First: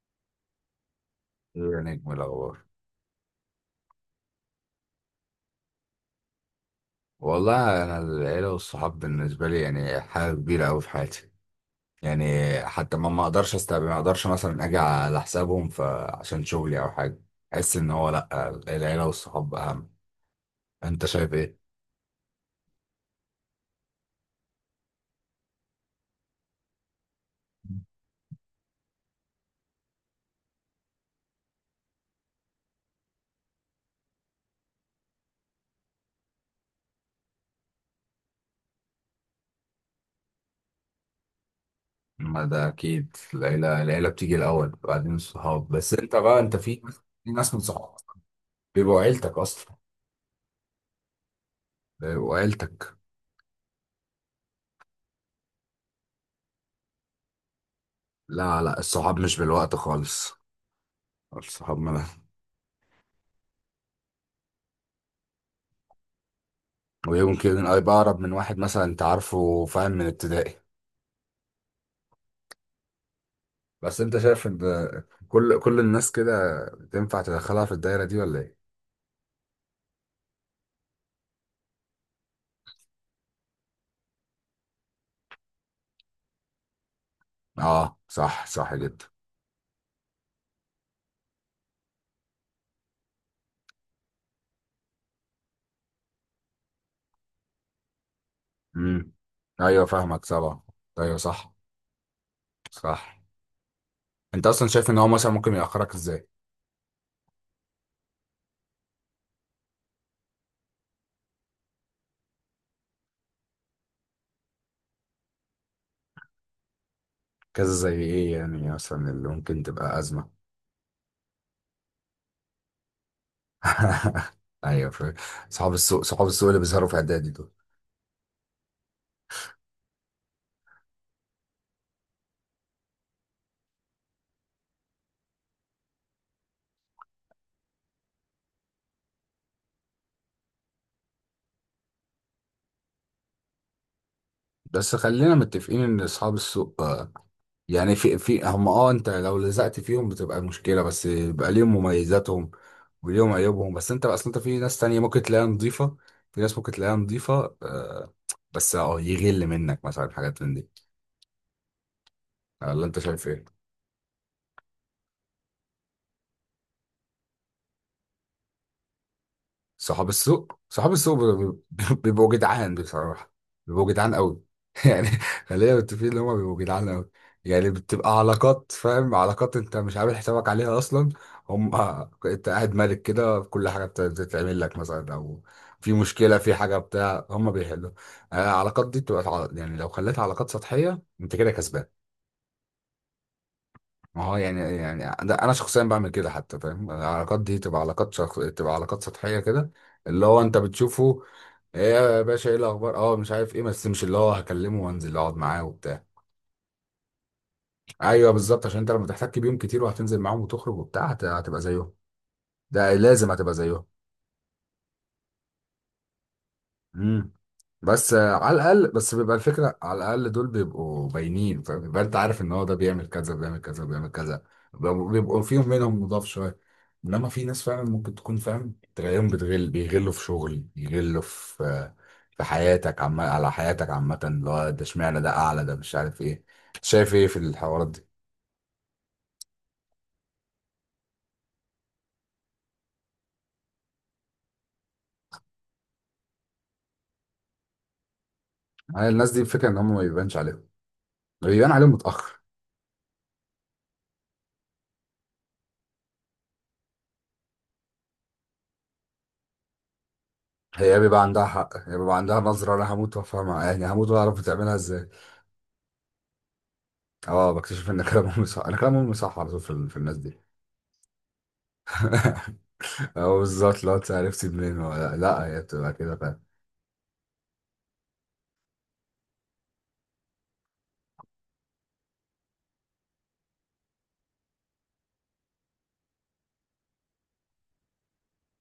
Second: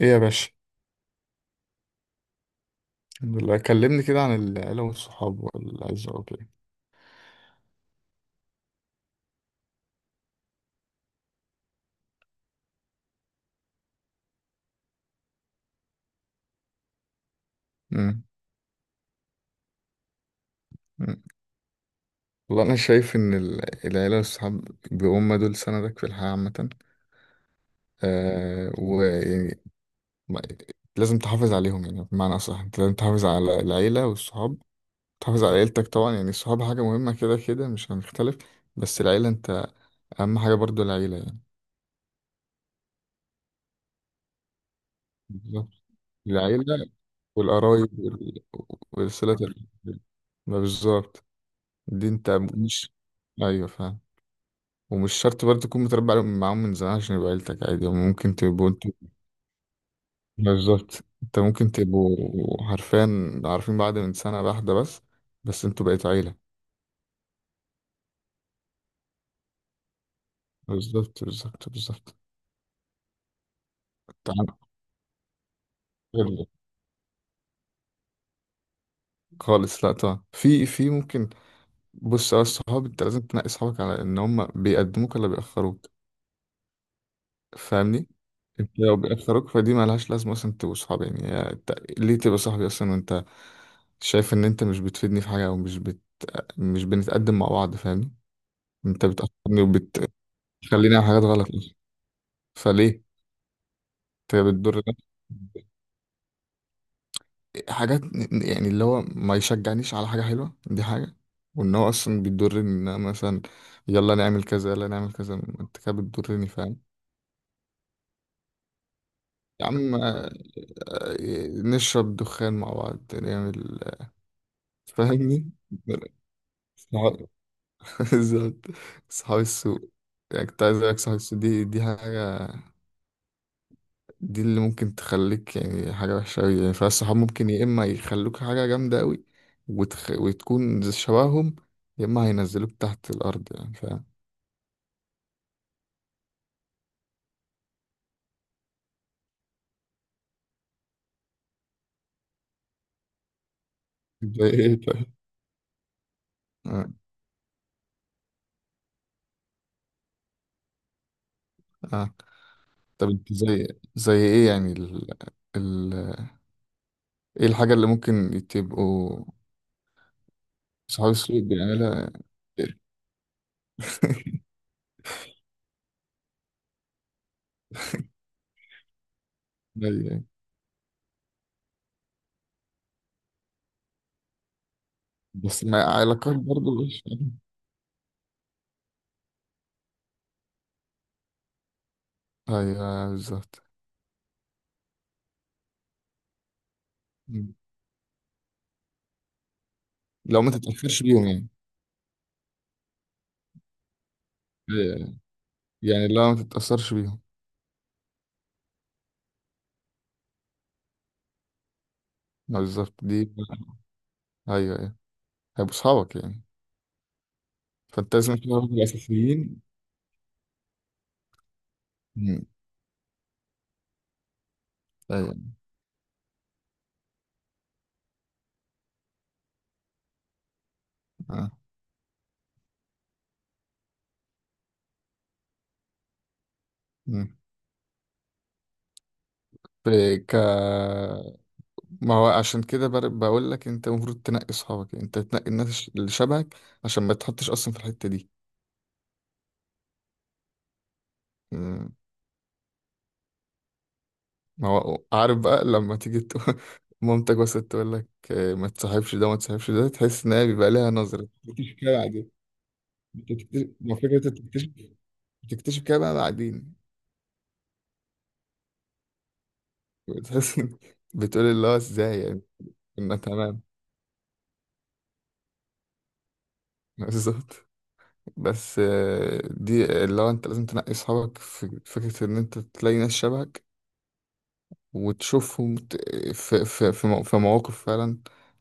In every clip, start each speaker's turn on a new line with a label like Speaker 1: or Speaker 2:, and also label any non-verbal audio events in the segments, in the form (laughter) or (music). Speaker 1: ايه يا باشا.
Speaker 2: يا نجم الأخبار.
Speaker 1: الحمد لله. كلمني كده عن العيلة والصحاب والعزة وكده.
Speaker 2: والله أنا العيلة والصحاب بالنسبة لي يعني حاجة كبيرة أوي في حياتي. يعني حتى ما أقدرش أستقبل، ما أقدرش مثلا أجي على حسابهم فعشان شغلي أو حاجة، أحس إن هو
Speaker 1: امم
Speaker 2: لأ، العيلة والصحاب أهم. أنت
Speaker 1: أمم.
Speaker 2: شايف إيه؟
Speaker 1: والله انا شايف ان العيلة والصحاب، بيهم دول سندك في الحياة عامة. ويعني ما- لازم تحافظ عليهم، يعني بمعنى اصح انت لازم تحافظ على العيلة والصحاب، تحافظ على عيلتك طبعا. يعني الصحاب حاجة مهمة كده كده، مش هنختلف، بس العيلة انت اهم حاجة برضو العيلة يعني.
Speaker 2: ما ده أكيد العيلة بتيجي الأول بعدين الصحاب،
Speaker 1: بالظبط.
Speaker 2: بس أنت بقى أنت في،
Speaker 1: العيلة
Speaker 2: في ناس من
Speaker 1: والقرايب
Speaker 2: صحابك بيبقوا
Speaker 1: وصلة
Speaker 2: عيلتك
Speaker 1: الرحم.
Speaker 2: أصلا،
Speaker 1: ما بالظبط. دي انت
Speaker 2: بيبقوا
Speaker 1: مش...
Speaker 2: عيلتك.
Speaker 1: ايوه فاهم. ومش شرط برضه تكون معاهم من زمان عشان يبقى عيلتك، عادي هم ممكن
Speaker 2: لا
Speaker 1: تبقوا
Speaker 2: لا،
Speaker 1: انتوا
Speaker 2: الصحاب مش بالوقت خالص،
Speaker 1: بالظبط، انت ممكن
Speaker 2: الصحاب ملهاش.
Speaker 1: تبقوا حرفيا عارفين بعض من سنة واحدة بس، بس انتوا بقيتوا عيلة.
Speaker 2: ويمكن هيبقى أقرب من واحد مثلا أنت عارفه، فاهم، من ابتدائي.
Speaker 1: بالظبط بالظبط بالظبط.
Speaker 2: بس أنت
Speaker 1: انت
Speaker 2: شايف
Speaker 1: عندك
Speaker 2: إن كل الناس
Speaker 1: خبرة.
Speaker 2: كده تنفع تدخلها في الدايرة دي ولا إيه؟
Speaker 1: خالص، لا طبعا، في ممكن. بص يا الصحاب، انت لازم تنقي صحابك على ان هم بيقدموك ولا بيأخروك.
Speaker 2: أه،
Speaker 1: فاهمني.
Speaker 2: صح، صح
Speaker 1: انت لو
Speaker 2: جدا.
Speaker 1: بيأثروك فدي ملهاش لازمة اصلا تبقوا صحاب، يعني يا انت ليه تبقى صاحبي اصلا وانت شايف ان انت مش بتفيدني في حاجة او مش مش بنتقدم مع بعض. فاهمني. انت
Speaker 2: امم.
Speaker 1: بتأثرني
Speaker 2: أيوه فاهمك طبعا.
Speaker 1: وبتخليني اعمل
Speaker 2: أيوه
Speaker 1: حاجات غلط
Speaker 2: صح.
Speaker 1: اصلا،
Speaker 2: صح.
Speaker 1: فليه انت
Speaker 2: أنت أصلا
Speaker 1: بتضر
Speaker 2: شايف إن هو
Speaker 1: نفسك.
Speaker 2: مثلا ممكن يأخرك إزاي؟
Speaker 1: حاجات، يعني اللي هو ما يشجعنيش على حاجة حلوة، دي حاجة. وان هو اصلا بيضرني، ان انا مثلا يلا نعمل كذا يلا نعمل كذا، انت كده بتضرني، فاهم؟
Speaker 2: كذا زي إيه يعني، مثلا اللي ممكن
Speaker 1: يا عم
Speaker 2: تبقى أزمة.
Speaker 1: نشرب دخان مع بعض نعمل.
Speaker 2: (laughs) أيوه فاهم.
Speaker 1: فاهمني.
Speaker 2: صحاب السوق، صحاب السوق اللي بيظهروا في
Speaker 1: صحاب-
Speaker 2: إعدادي دول.
Speaker 1: (laughs) بالظبط. صحاب السوق. يعني كنت عايز اقولك صحاب السوق، دي حاجة، دي اللي ممكن تخليك يعني حاجة وحشة أوي يعني. فالصحاب ممكن يا إما يخلوك حاجة جامدة أوي وتخ... وتكون زي شبههم، يا إما هينزلوك تحت الأرض، يعني فاهم؟
Speaker 2: بس خلينا متفقين ان اصحاب السوق يعني في هم، اه، انت لو لزقت فيهم بتبقى مشكلة، بس بيبقى ليهم مميزاتهم وليهم عيوبهم. بس انت اصلا انت
Speaker 1: زي
Speaker 2: في
Speaker 1: إيه
Speaker 2: ناس تانية
Speaker 1: طيب؟
Speaker 2: ممكن تلاقيها نظيفة. في ناس ممكن
Speaker 1: آه.
Speaker 2: تلاقيها نظيفة، آه. بس اه، يغل منك مثلا حاجات من دي،
Speaker 1: آه.
Speaker 2: ولا انت
Speaker 1: طب
Speaker 2: شايف
Speaker 1: أنت
Speaker 2: ايه؟
Speaker 1: زي زي إيه يعني... ال... ال... إيه الحاجة اللي ممكن تبقوا
Speaker 2: صحاب السوق، صحاب
Speaker 1: صحاب
Speaker 2: السوق
Speaker 1: السوق
Speaker 2: بيبقوا،
Speaker 1: بيعملها؟
Speaker 2: بيبقوا (laughs) جدعان بصراحة. بيبقوا جدعان قوي.
Speaker 1: (laughs)
Speaker 2: (laughs) يعني خلينا متفقين ان هم بيبقوا جدعان قوي. يعني بتبقى علاقات، فاهم، علاقات انت مش عامل
Speaker 1: أيوة.
Speaker 2: حسابك عليها اصلا. هم (laughs) انت قاعد مالك كده في كل حاجة بتتعمل لك مثلا، او
Speaker 1: بس ما
Speaker 2: في
Speaker 1: علاقات
Speaker 2: مشكلة في حاجة
Speaker 1: برضه مش...
Speaker 2: بتاع هم بيحلوا. آه، العلاقات دي بتبقى يعني لو خليتها علاقات سطحية انت كده كسبان.
Speaker 1: أيوه بالظبط.
Speaker 2: ما هو يعني، يعني ده انا شخصيا بعمل كده حتى، فاهم، العلاقات دي تبقى تبقى علاقات سطحيه كده، اللي هو
Speaker 1: لو ما
Speaker 2: انت
Speaker 1: تتأثرش
Speaker 2: بتشوفه.
Speaker 1: بيهم يعني.
Speaker 2: ايه يا باشا، ايه الاخبار، اه مش عارف ايه، بس مش اللي هو هكلمه
Speaker 1: أيوة.
Speaker 2: وانزل
Speaker 1: أيوة.
Speaker 2: اقعد معاه وبتاع.
Speaker 1: يعني لو ما تتأثرش بيهم.
Speaker 2: ايوه بالظبط، عشان انت لما تحتك بيهم كتير وهتنزل معاهم وتخرج وبتاع هتبقى زيهم، ده
Speaker 1: بالظبط دي.
Speaker 2: لازم هتبقى زيهم.
Speaker 1: أيوه أيوه. هيبقوا أصحابك يعني.
Speaker 2: امم. بس
Speaker 1: فأنت
Speaker 2: آه،
Speaker 1: لازم
Speaker 2: على
Speaker 1: تعرف
Speaker 2: الاقل، بس بيبقى
Speaker 1: الأساسيين.
Speaker 2: الفكره على الاقل دول بيبقوا باينين، فاهم، يبقى انت عارف
Speaker 1: مم.
Speaker 2: ان هو ده بيعمل كذا بيعمل كذا بيعمل كذا. بيبقوا
Speaker 1: أيوه.
Speaker 2: بيبقوا فيهم منهم مضاف شويه. انما في ناس فعلا ممكن تكون، فاهم، تلاقيهم بتغل، بيغلوا في شغل، يغلوا
Speaker 1: آه.
Speaker 2: في في حياتك، على حياتك عامة، اللي هو ده اشمعنى ده اعلى ده مش عارف ايه. شايف ايه
Speaker 1: مم.
Speaker 2: في الحوارات دي؟
Speaker 1: في ك... ما هو عشان كده بقول لك أنت المفروض تنقي أصحابك، يعني أنت تنقي الناس اللي شبهك عشان ما تحطش أصلا في الحتة دي.
Speaker 2: يعني الناس دي الفكرة ان هم ما بيبانش عليهم، بيبان عليهم
Speaker 1: مم.
Speaker 2: متأخر.
Speaker 1: ما هو عارف بقى لما تيجي تقول (laughs) مامتك بس تقول لك ما تصاحبش ده ما تصاحبش ده، تحس إن هي بيبقى ليها
Speaker 2: هي بيبقى
Speaker 1: نظرة،
Speaker 2: عندها
Speaker 1: مفيش
Speaker 2: حق، هي
Speaker 1: كده
Speaker 2: بيبقى
Speaker 1: عادي.
Speaker 2: عندها نظرة، انا هموت وافهمها، يعني
Speaker 1: ما
Speaker 2: هموت
Speaker 1: فكرة
Speaker 2: واعرف
Speaker 1: انت بتكتشف،
Speaker 2: بتعملها ازاي.
Speaker 1: بتكتشف كده بقى بعدين.
Speaker 2: اه، بكتشف ان كلام امي صح، انا كلام امي صح على طول في، في الناس دي.
Speaker 1: بتحس إن... بتقول اللي هو ازاي يعني كنا
Speaker 2: (laughs) اه
Speaker 1: تمام.
Speaker 2: بالظبط، لو انت عرفتي منين ولا لا، هي بتبقى كده.
Speaker 1: (laughs) بالظبط. بس دي اللي هو انت لازم تنقي اصحابك، في فكرة ان انت تلاقي ناس شبهك وتشوفهم في في مواقف فعلا،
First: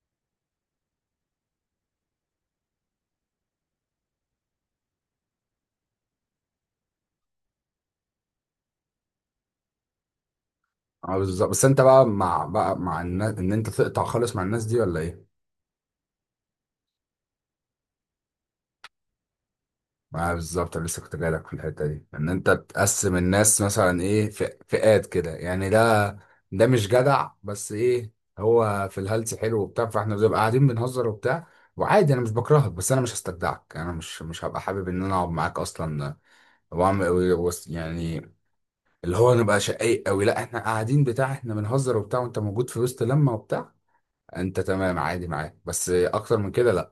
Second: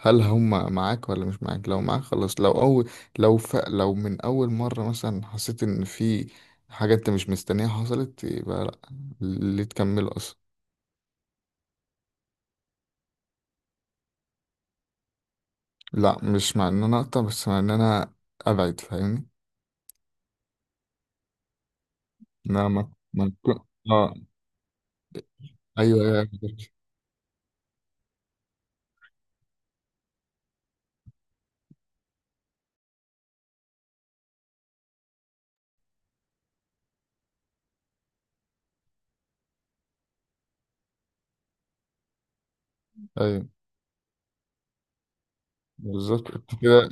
Speaker 1: هل هم معاك ولا مش معاك؟ لو معاك خلاص. لو اول، لو من اول مرة مثلا حسيت ان في حاجة انت مش مستنيها حصلت، يبقى لا، ليه تكمل اصلا.
Speaker 2: اه بالظبط، بس انت بقى مع الناس ان انت تقطع خالص مع الناس دي، ولا ايه؟
Speaker 1: لا مش مع ان انا اقطع، بس مع ان انا ابعد. فاهمني.
Speaker 2: اه بالظبط، انا لسه كنت جايلك في الحته دي، ان انت
Speaker 1: نعم. ما
Speaker 2: تقسم
Speaker 1: ما تكون...
Speaker 2: الناس مثلا
Speaker 1: اه.
Speaker 2: ايه، فئات كده، يعني
Speaker 1: ايوه
Speaker 2: ده
Speaker 1: ايوه.
Speaker 2: ده مش جدع بس ايه، هو في الهلس حلو وبتاع، فاحنا بنبقى قاعدين بنهزر وبتاع، وعادي انا مش بكرهك، بس انا مش هستجدعك، انا مش هبقى حابب ان انا اقعد معاك اصلا واعمل يعني اللي هو نبقى شقيق قوي، لا احنا قاعدين بتاع، احنا بنهزر وبتاع وانت موجود في وسط لمه
Speaker 1: ايوه
Speaker 2: وبتاع، انت تمام عادي معاك، بس
Speaker 1: بالظبط.
Speaker 2: اكتر من
Speaker 1: انت
Speaker 2: كده
Speaker 1: كده
Speaker 2: لا.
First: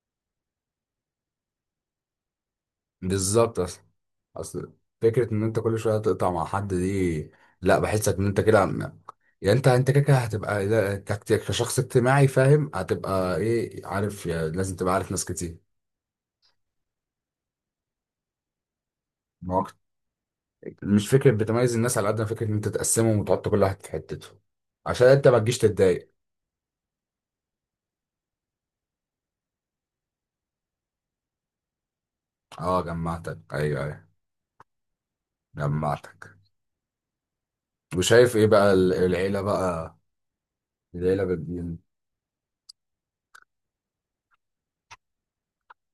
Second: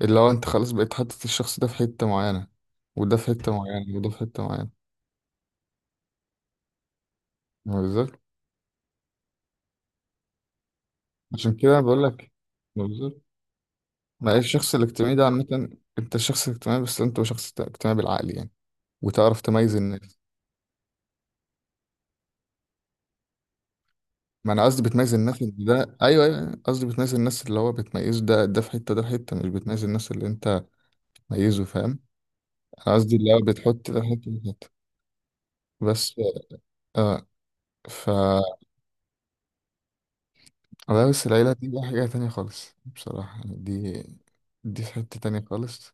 Speaker 1: اللي هو انت خلاص بقيت حاطط الشخص ده في حتة معينة، وده في حتة
Speaker 2: بالظبط. اصل،
Speaker 1: معينة، وده في حتة معينة.
Speaker 2: اصل فكره ان انت كل شويه تقطع مع حد دي، لا،
Speaker 1: ما
Speaker 2: بحسك
Speaker 1: بالظبط.
Speaker 2: ان انت كده يعني انت، انت كده كده هتبقى لا،
Speaker 1: عشان
Speaker 2: كشخص
Speaker 1: كده بقول
Speaker 2: اجتماعي،
Speaker 1: لك.
Speaker 2: فاهم،
Speaker 1: ما بالظبط.
Speaker 2: هتبقى ايه عارف،
Speaker 1: ما هي
Speaker 2: يعني
Speaker 1: الشخص
Speaker 2: لازم تبقى عارف
Speaker 1: الاجتماعي
Speaker 2: ناس
Speaker 1: ده
Speaker 2: كتير.
Speaker 1: عامة، انت شخص اجتماعي، بس انت شخص اجتماعي بالعقل يعني، وتعرف
Speaker 2: ما هو
Speaker 1: تميز الناس.
Speaker 2: مش فكره بتميز الناس، على قد ما فكره ان انت تقسمهم وتحط كل واحد في حتته،
Speaker 1: ما انا قصدي
Speaker 2: عشان
Speaker 1: بتميز
Speaker 2: انت ما
Speaker 1: الناس
Speaker 2: تجيش
Speaker 1: اللي ده،
Speaker 2: تتضايق.
Speaker 1: ايوه ايوه أيوة. قصدي بتميز الناس اللي هو بتميز، ده في حتة ده في حتة، مش بتميز الناس اللي انت ميزه. فاهم.
Speaker 2: اه
Speaker 1: انا قصدي اللي
Speaker 2: جمعتك،
Speaker 1: هو
Speaker 2: ايوه
Speaker 1: بتحط ده في
Speaker 2: ايوه،
Speaker 1: حتة ده في حتة، بس.
Speaker 2: جمعتك.
Speaker 1: اه. ف.
Speaker 2: وشايف ايه بقى العيله بقى؟
Speaker 1: لا
Speaker 2: العيله
Speaker 1: بس العيلة دي
Speaker 2: بتدين.
Speaker 1: بقى حاجة تانية خالص بصراحة يعني، دي في حتة تانية خالص.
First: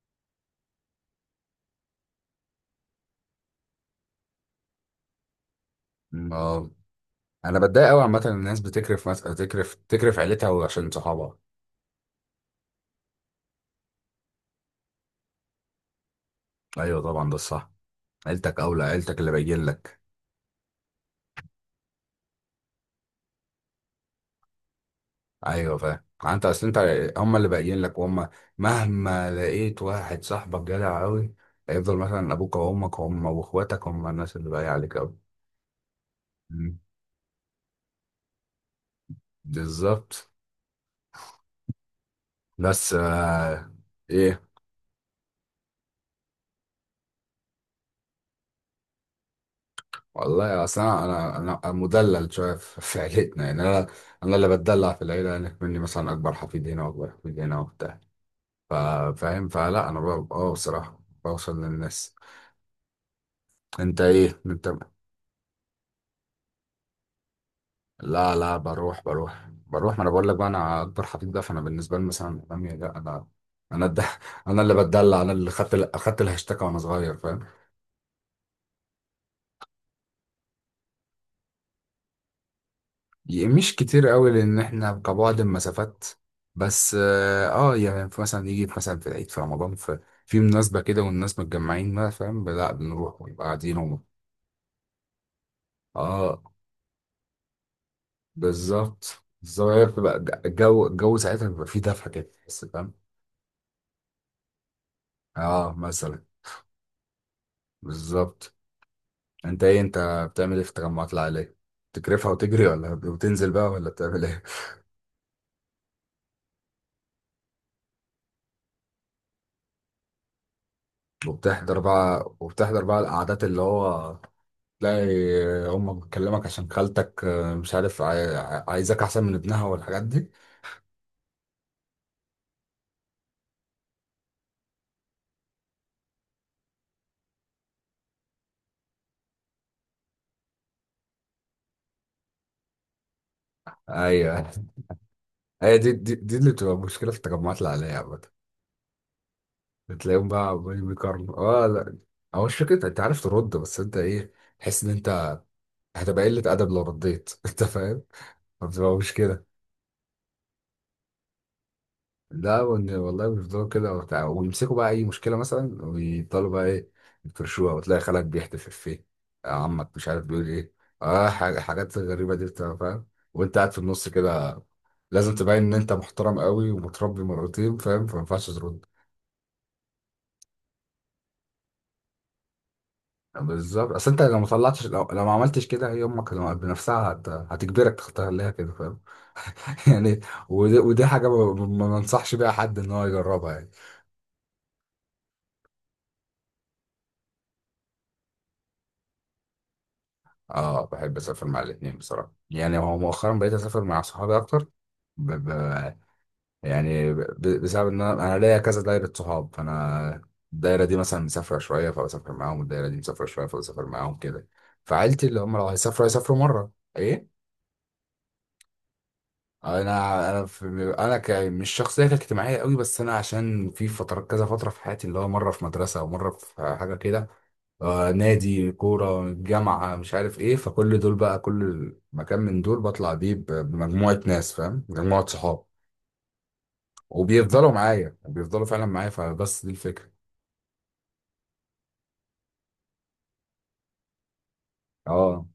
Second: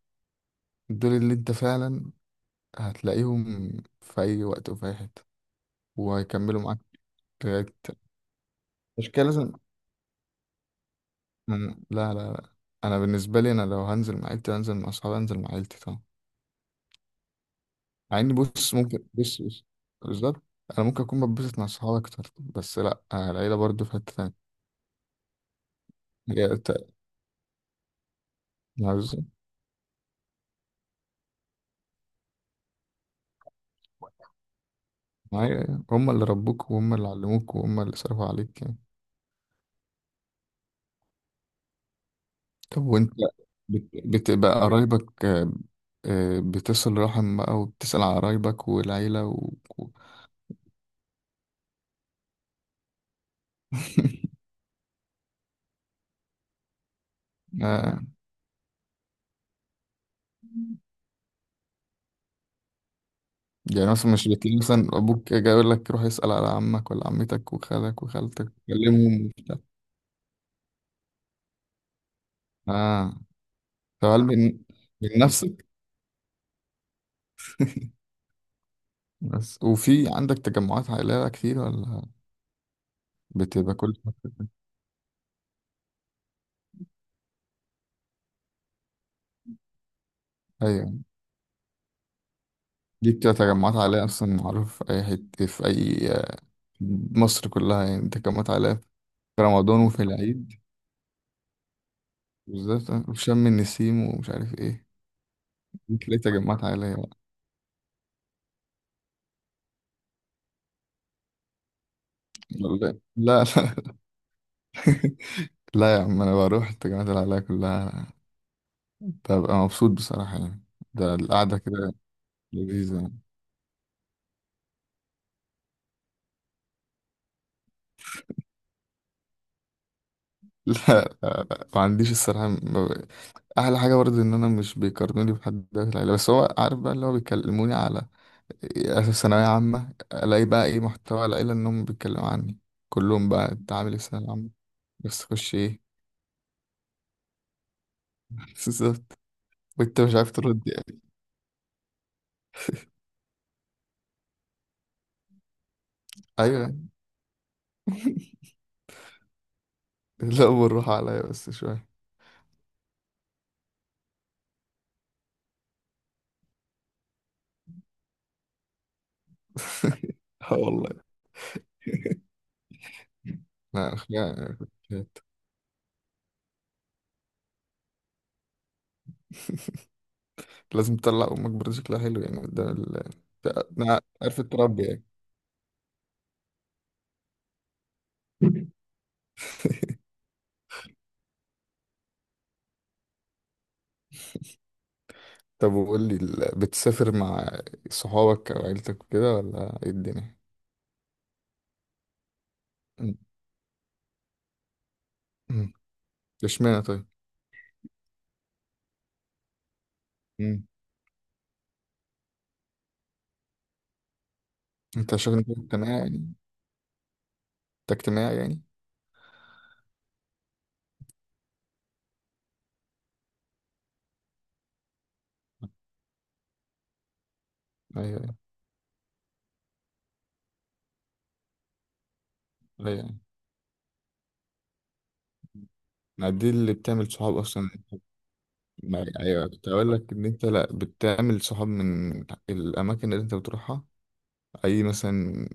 Speaker 1: دول اللي انت فعلا هتلاقيهم في أي وقت وفي أي حتة، وهيكملوا معاك
Speaker 2: انا
Speaker 1: لغاية.
Speaker 2: بتضايق قوي عامه إن الناس بتكرف
Speaker 1: مش كده لازم.
Speaker 2: تكرف، تكرف عيلتها وعشان صحابها.
Speaker 1: لا لا لا. أنا بالنسبة لي أنا لو هنزل مع عيلتي، هنزل مع أصحابي هنزل مع عيلتي طبعا.
Speaker 2: ايوه طبعا، ده الصح،
Speaker 1: مع إني
Speaker 2: عيلتك
Speaker 1: بص
Speaker 2: اولى،
Speaker 1: ممكن،
Speaker 2: عيلتك اللي
Speaker 1: بص
Speaker 2: باين
Speaker 1: بص
Speaker 2: لك.
Speaker 1: بالظبط. أنا ممكن أكون بتبسط مع أصحابي أكتر، بس لا، العيلة برضو في حتة تانية.
Speaker 2: ايوه فاهم، انت
Speaker 1: هي
Speaker 2: اصل انت،
Speaker 1: ت-
Speaker 2: هم اللي باين لك، وهم مهما لقيت واحد صاحبك جدع قوي، هيفضل مثلا ابوك وامك هم واخواتك، هم الناس اللي باقي عليك قوي.
Speaker 1: معايا هم اللي ربوك
Speaker 2: مم.
Speaker 1: وهم اللي علموك وهم اللي صرفوا عليك.
Speaker 2: بالظبط.
Speaker 1: طب
Speaker 2: بس
Speaker 1: وانت
Speaker 2: آه... ايه.
Speaker 1: بتبقى قرايبك، بتصل رحم بقى وبتسأل على قرايبك والعيلة و-
Speaker 2: والله اصل انا أنا مدلل شويه في في عيلتنا، يعني انا، انا
Speaker 1: (laughs)
Speaker 2: اللي بتدلع في العيله، يعني مني مثلا اكبر حفيد هنا واكبر حفيد هنا وبتاع،
Speaker 1: آه.
Speaker 2: فاهم، فلا انا اه بصراحه بوصل للناس.
Speaker 1: يعني
Speaker 2: انت
Speaker 1: مثلا مش
Speaker 2: ايه
Speaker 1: بتلاقي
Speaker 2: انت؟
Speaker 1: مثلا أبوك جاي يقول لك روح اسأل على عمك ولا عمتك وخالك
Speaker 2: لا
Speaker 1: وخالتك
Speaker 2: لا، بروح
Speaker 1: كلمهم
Speaker 2: بروح
Speaker 1: وبتاع.
Speaker 2: بروح ما انا بقول لك بقى، انا اكبر حفيد بقى، فانا بالنسبه لي مثلا امي، لا
Speaker 1: آه.
Speaker 2: انا، انا الد...
Speaker 1: طب هل
Speaker 2: (laughs)
Speaker 1: من
Speaker 2: انا اللي
Speaker 1: من
Speaker 2: بتدلع، انا اللي
Speaker 1: نفسك؟
Speaker 2: خدت اخدت الهاشتاج وانا صغير، فاهم.
Speaker 1: (laughs) بس وفي عندك تجمعات عائلية كتير، ولا بتبقى
Speaker 2: مش
Speaker 1: كل
Speaker 2: كتير قوي
Speaker 1: فترة كده؟
Speaker 2: لان احنا كبعد المسافات، بس اه آه، يعني في مثلا يجي في مثلا في العيد في رمضان في في مناسبه
Speaker 1: أيوة.
Speaker 2: كده والناس متجمعين، ما فاهم، لا
Speaker 1: دي
Speaker 2: بنروح
Speaker 1: بتبقى
Speaker 2: ونبقى
Speaker 1: تجمعات
Speaker 2: قاعدين
Speaker 1: عائلية، أصلا معروف في أي حتة في أي
Speaker 2: اه
Speaker 1: مصر كلها يعني تجمعات عائلية.
Speaker 2: بالظبط
Speaker 1: في
Speaker 2: بالظبط،
Speaker 1: رمضان
Speaker 2: هي
Speaker 1: وفي
Speaker 2: بتبقى
Speaker 1: العيد
Speaker 2: الجو، الجو ساعتها بيبقى فيه دفى كده بس،
Speaker 1: بالذات،
Speaker 2: فاهم.
Speaker 1: في شم النسيم ومش عارف ايه،
Speaker 2: اه
Speaker 1: تلاقي
Speaker 2: مثلا.
Speaker 1: تجمعات عائلية بقى.
Speaker 2: بالظبط. انت ايه انت؟ بتعمل ايه في التجمعات العائليه؟ تكرفها وتجري،
Speaker 1: لا
Speaker 2: ولا
Speaker 1: لا
Speaker 2: وتنزل بقى، ولا
Speaker 1: لا. (laughs)
Speaker 2: بتعمل ايه؟
Speaker 1: لا يا عم انا بروح التجمعات العائلية كلها، ببقى مبسوط بصراحة يعني. ده
Speaker 2: (laughs)
Speaker 1: القعدة
Speaker 2: وبتحضر
Speaker 1: كده
Speaker 2: بقى، وبتحضر
Speaker 1: لذيذة
Speaker 2: بقى
Speaker 1: يعني.
Speaker 2: القعدات اللي هو، تلاقي امك بتكلمك عشان خالتك، آه، مش عارف، عايزاك احسن من ابنها والحاجات دي.
Speaker 1: (laughs) لا ما عنديش الصراحة ما ب- أحلى حاجة برضه إن أنا مش بيقارنوني بحد ده في العيلة. بس هو عارف بقى اللي هو بيكلموني على أساس ثانوية عامة، ألاقي بقى إيه محتوى العيلة إنهم بيتكلموا عني كلهم بقى، أنت عامل إيه في الثانوية
Speaker 2: ايوه.
Speaker 1: العامة، بس تخش
Speaker 2: هي
Speaker 1: إيه؟
Speaker 2: دي، دي اللي بتبقى مشكله في التجمعات العائليه عامه.
Speaker 1: (laughs) بالظبط. وأنت مش
Speaker 2: بتلاقيهم
Speaker 1: عارف
Speaker 2: بقى
Speaker 1: ترد.
Speaker 2: عمالين بيكرموا، اه لا، هو مش فكرة انت عارف ترد، بس انت ايه، تحس ان انت هتبقى قلة
Speaker 1: ايوه.
Speaker 2: أدب لو
Speaker 1: (laughs)
Speaker 2: رديت. (laughs) انت فاهم؟ فبتبقى مش كده.
Speaker 1: لا بالراحه عليا بس شويه.
Speaker 2: لا وإن- والله بيفضلوا كده وبتاع، ويمسكوا بقى أي مشكلة مثلا ويفضلوا بقى إيه يفرشوها، وتلاقي خالك بيحتف إفيه، آه، عمك مش
Speaker 1: (laughs)
Speaker 2: عارف بيقول
Speaker 1: اه
Speaker 2: إيه،
Speaker 1: والله.
Speaker 2: آه، حاجات غريبة دي بتبقى، فاهم، وأنت قاعد في
Speaker 1: لا
Speaker 2: النص
Speaker 1: أخويا
Speaker 2: كده.
Speaker 1: كنت...
Speaker 2: لازم تبين إن أنت محترم قوي ومتربي مرتين، فاهم، فما ينفعش ترد.
Speaker 1: لازم تطلع امك برضه شكلها حلو يعني قدام ال...
Speaker 2: بالظبط،
Speaker 1: أنا
Speaker 2: اصل انت لو
Speaker 1: عارف
Speaker 2: ما
Speaker 1: تربي
Speaker 2: طلعتش،
Speaker 1: يعني.
Speaker 2: لو ما عملتش كده، هي امك لو بنفسها هتجبرك تخليها كده، فاهم. (laughs)
Speaker 1: (laughs)
Speaker 2: يعني ودي، ودي حاجه ما انصحش بيها حد ان هو يجربها يعني.
Speaker 1: طب وقول لي بتسافر مع صحابك او عيلتك وكده، ولا ايه الدنيا؟
Speaker 2: اه، بحب اسافر مع الاثنين بصراحه، يعني هو
Speaker 1: م-
Speaker 2: مؤخرا بقيت اسافر مع صحابي اكتر. ب... ب...
Speaker 1: م. اشمعنى طيب.
Speaker 2: يعني بسبب ان انا ليا كذا دايره صحاب، فانا
Speaker 1: م.
Speaker 2: الدايره دي مثلا مسافره شويه فبسافر معاهم، والدايره دي مسافره شويه فبسافر معاهم كده،
Speaker 1: انت
Speaker 2: فعيلتي
Speaker 1: عشان
Speaker 2: اللي
Speaker 1: انت
Speaker 2: هم لو
Speaker 1: اجتماعي
Speaker 2: هيسافروا
Speaker 1: يعني.
Speaker 2: هيسافروا مره. ايه.
Speaker 1: انت اجتماعي يعني.
Speaker 2: انا في، انا مش شخصيه كانت اجتماعيه قوي، بس انا عشان في فتره، كذا فتره في حياتي، اللي هو مره في مدرسه ومره في حاجه كده، آه
Speaker 1: ايوه
Speaker 2: نادي كوره، جامعه، مش عارف ايه، فكل دول بقى، كل مكان من دول
Speaker 1: ايوه
Speaker 2: بطلع
Speaker 1: أيوة.
Speaker 2: بيه بمجموعه ناس، فاهم، مجموعه صحاب،
Speaker 1: يعني دي اللي بتعمل صحاب اصلا.
Speaker 2: وبيفضلوا معايا، بيفضلوا فعلا
Speaker 1: ما
Speaker 2: معايا،
Speaker 1: ايوه،
Speaker 2: فبس
Speaker 1: كنت
Speaker 2: دي
Speaker 1: اقول
Speaker 2: الفكره.
Speaker 1: لك ان انت لا بتعمل صحاب من الاماكن اللي انت بتروحها. اي
Speaker 2: اه
Speaker 1: مثلا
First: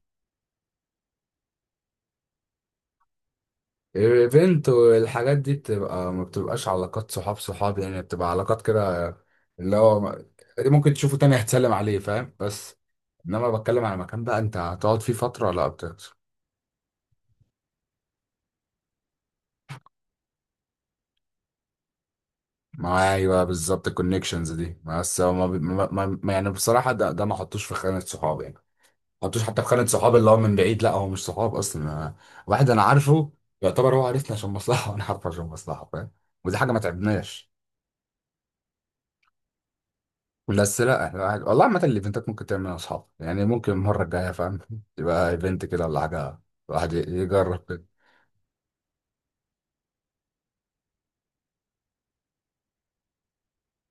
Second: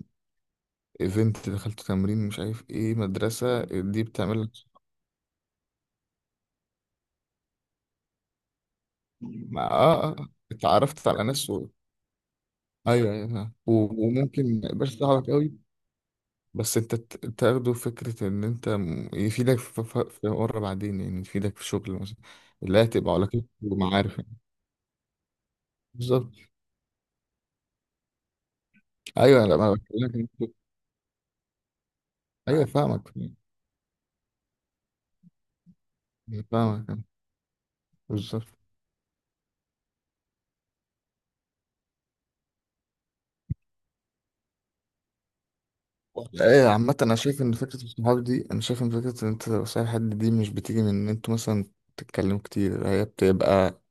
Speaker 1: ايفنت، دخلت تمرين، مش عارف ايه، مدرسه، دي بتعمل لك
Speaker 2: الايفنت
Speaker 1: صحاب.
Speaker 2: والحاجات دي بتبقى، ما بتبقاش علاقات صحاب صحاب يعني، بتبقى علاقات كده،
Speaker 1: ما اه،
Speaker 2: اللي هو ما- ممكن
Speaker 1: اتعرفت
Speaker 2: تشوفه
Speaker 1: على
Speaker 2: تاني
Speaker 1: ناس
Speaker 2: هتسلم عليه، فاهم، بس
Speaker 1: ايوه ايوه
Speaker 2: انما
Speaker 1: فاهم.
Speaker 2: بتكلم على مكان بقى انت
Speaker 1: وممكن ما يبقاش
Speaker 2: هتقعد فيه
Speaker 1: صاحبك
Speaker 2: فترة،
Speaker 1: قوي،
Speaker 2: لا بتخسر.
Speaker 1: بس انت تاخده فكره ان انت يفيدك في مره بعدين، يعني يفيدك في شغل مثلا، اللي هي
Speaker 2: ما
Speaker 1: تبقى
Speaker 2: ايوه
Speaker 1: علاقتك
Speaker 2: بالظبط،
Speaker 1: ومعارف يعني.
Speaker 2: الكونكشنز دي، بس هو ما بي- ما ما-
Speaker 1: بالظبط.
Speaker 2: ما- يعني بصراحة ده ما حطوش في خانة صحاب يعني، ما حطوش
Speaker 1: ايوه لا
Speaker 2: حتى في
Speaker 1: ما
Speaker 2: خانة صحاب،
Speaker 1: بكلمك إن
Speaker 2: اللي هو من بعيد، لا هو مش صحاب اصلا.
Speaker 1: ايوه
Speaker 2: واحد انا
Speaker 1: فاهمك.
Speaker 2: عارفه، يعتبر هو عارفني عشان مصلحة، (laughs) وانا عارفه عشان مصلحة، فاهم، ودي حاجة ما
Speaker 1: فاهمك.
Speaker 2: تعبناش.
Speaker 1: بالظبط.
Speaker 2: بس لا، والله عامة الايفنتات ممكن تعملها اصحاب يعني، ممكن المرة الجاية فاهم تبقى ايفنت كده ولا حاجة.
Speaker 1: ايه. (laughs)
Speaker 2: الواحد
Speaker 1: عامة انا شايف ان
Speaker 2: يجرب
Speaker 1: فكرة
Speaker 2: كده.
Speaker 1: الصحاب دي، انا شايف ان فكرة ان انت تبقى صاحب حد دي، مش بتيجي من ان انتوا مثلا تتكلموا كتير، هي بتبقى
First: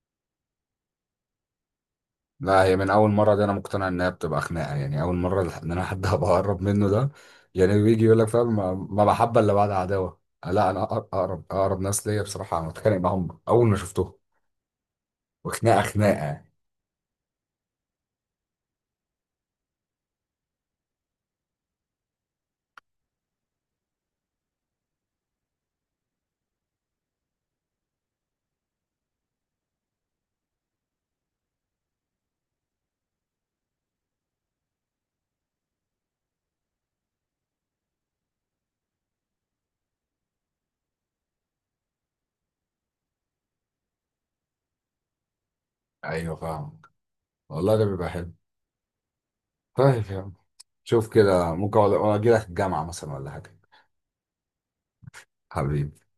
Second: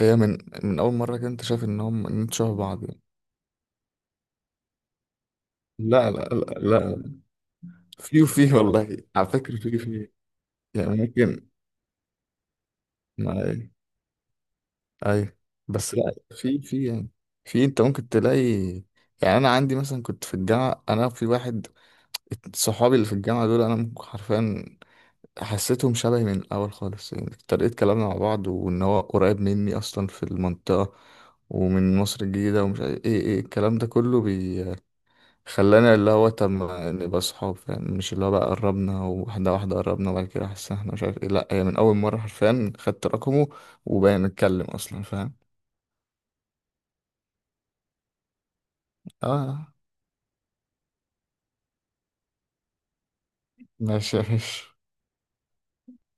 Speaker 1: هي من من اول مرة كده انت شايف ان هم ان انتوا شبه
Speaker 2: لا، هي
Speaker 1: بعض
Speaker 2: من
Speaker 1: يعني.
Speaker 2: اول مرة دي انا مقتنع انها بتبقى خناقة يعني، اول مرة ان انا حد (laughs)
Speaker 1: لا لا
Speaker 2: هبقى
Speaker 1: لا
Speaker 2: اقرب منه
Speaker 1: لا.
Speaker 2: ده، يعني بيجي يقول
Speaker 1: في
Speaker 2: لك،
Speaker 1: وفي،
Speaker 2: فاهم، ما
Speaker 1: والله
Speaker 2: ما
Speaker 1: على
Speaker 2: محبة الا
Speaker 1: فكرة
Speaker 2: بعد
Speaker 1: في وفي.
Speaker 2: عداوة. لا، انا
Speaker 1: يعني
Speaker 2: اقرب،
Speaker 1: ممكن.
Speaker 2: اقرب ناس ليا بصراحة انا بتخانق
Speaker 1: ما
Speaker 2: معاهم اول
Speaker 1: ايه.
Speaker 2: ما شفتهم،
Speaker 1: ايوه.
Speaker 2: وخناقة
Speaker 1: بس لا
Speaker 2: خناقة يعني.
Speaker 1: في يعني، في انت ممكن تلاقي، يعني انا عندي مثلا كنت في الجامعة، انا في واحد صحابي اللي في الجامعة دول، انا ممكن حرفيا حسيتهم شبهي من الأول خالص، يعني طريقة كلامنا مع بعض، وإن هو قريب مني أصلا في المنطقة ومن مصر الجديدة ومش عارف إيه، إيه الكلام ده كله بيخلانا اللي هو طب ما نبقى صحاب يعني. مش اللي هو بقى قربنا، واحدة واحدة قربنا وبعد كده حسنا إحنا مش عارف إيه، لأ هي من أول مرة حرفيا خدت رقمه وبقينا نتكلم أصلا. فاهم؟
Speaker 2: ايوه فاهم. والله ده بيبقى حلو.
Speaker 1: آه.
Speaker 2: طيب يا عم، شوف كده ممكن اجي لك الجامعة مثلا ولا حاجة.
Speaker 1: ماشي ماشي.
Speaker 2: حبيبي.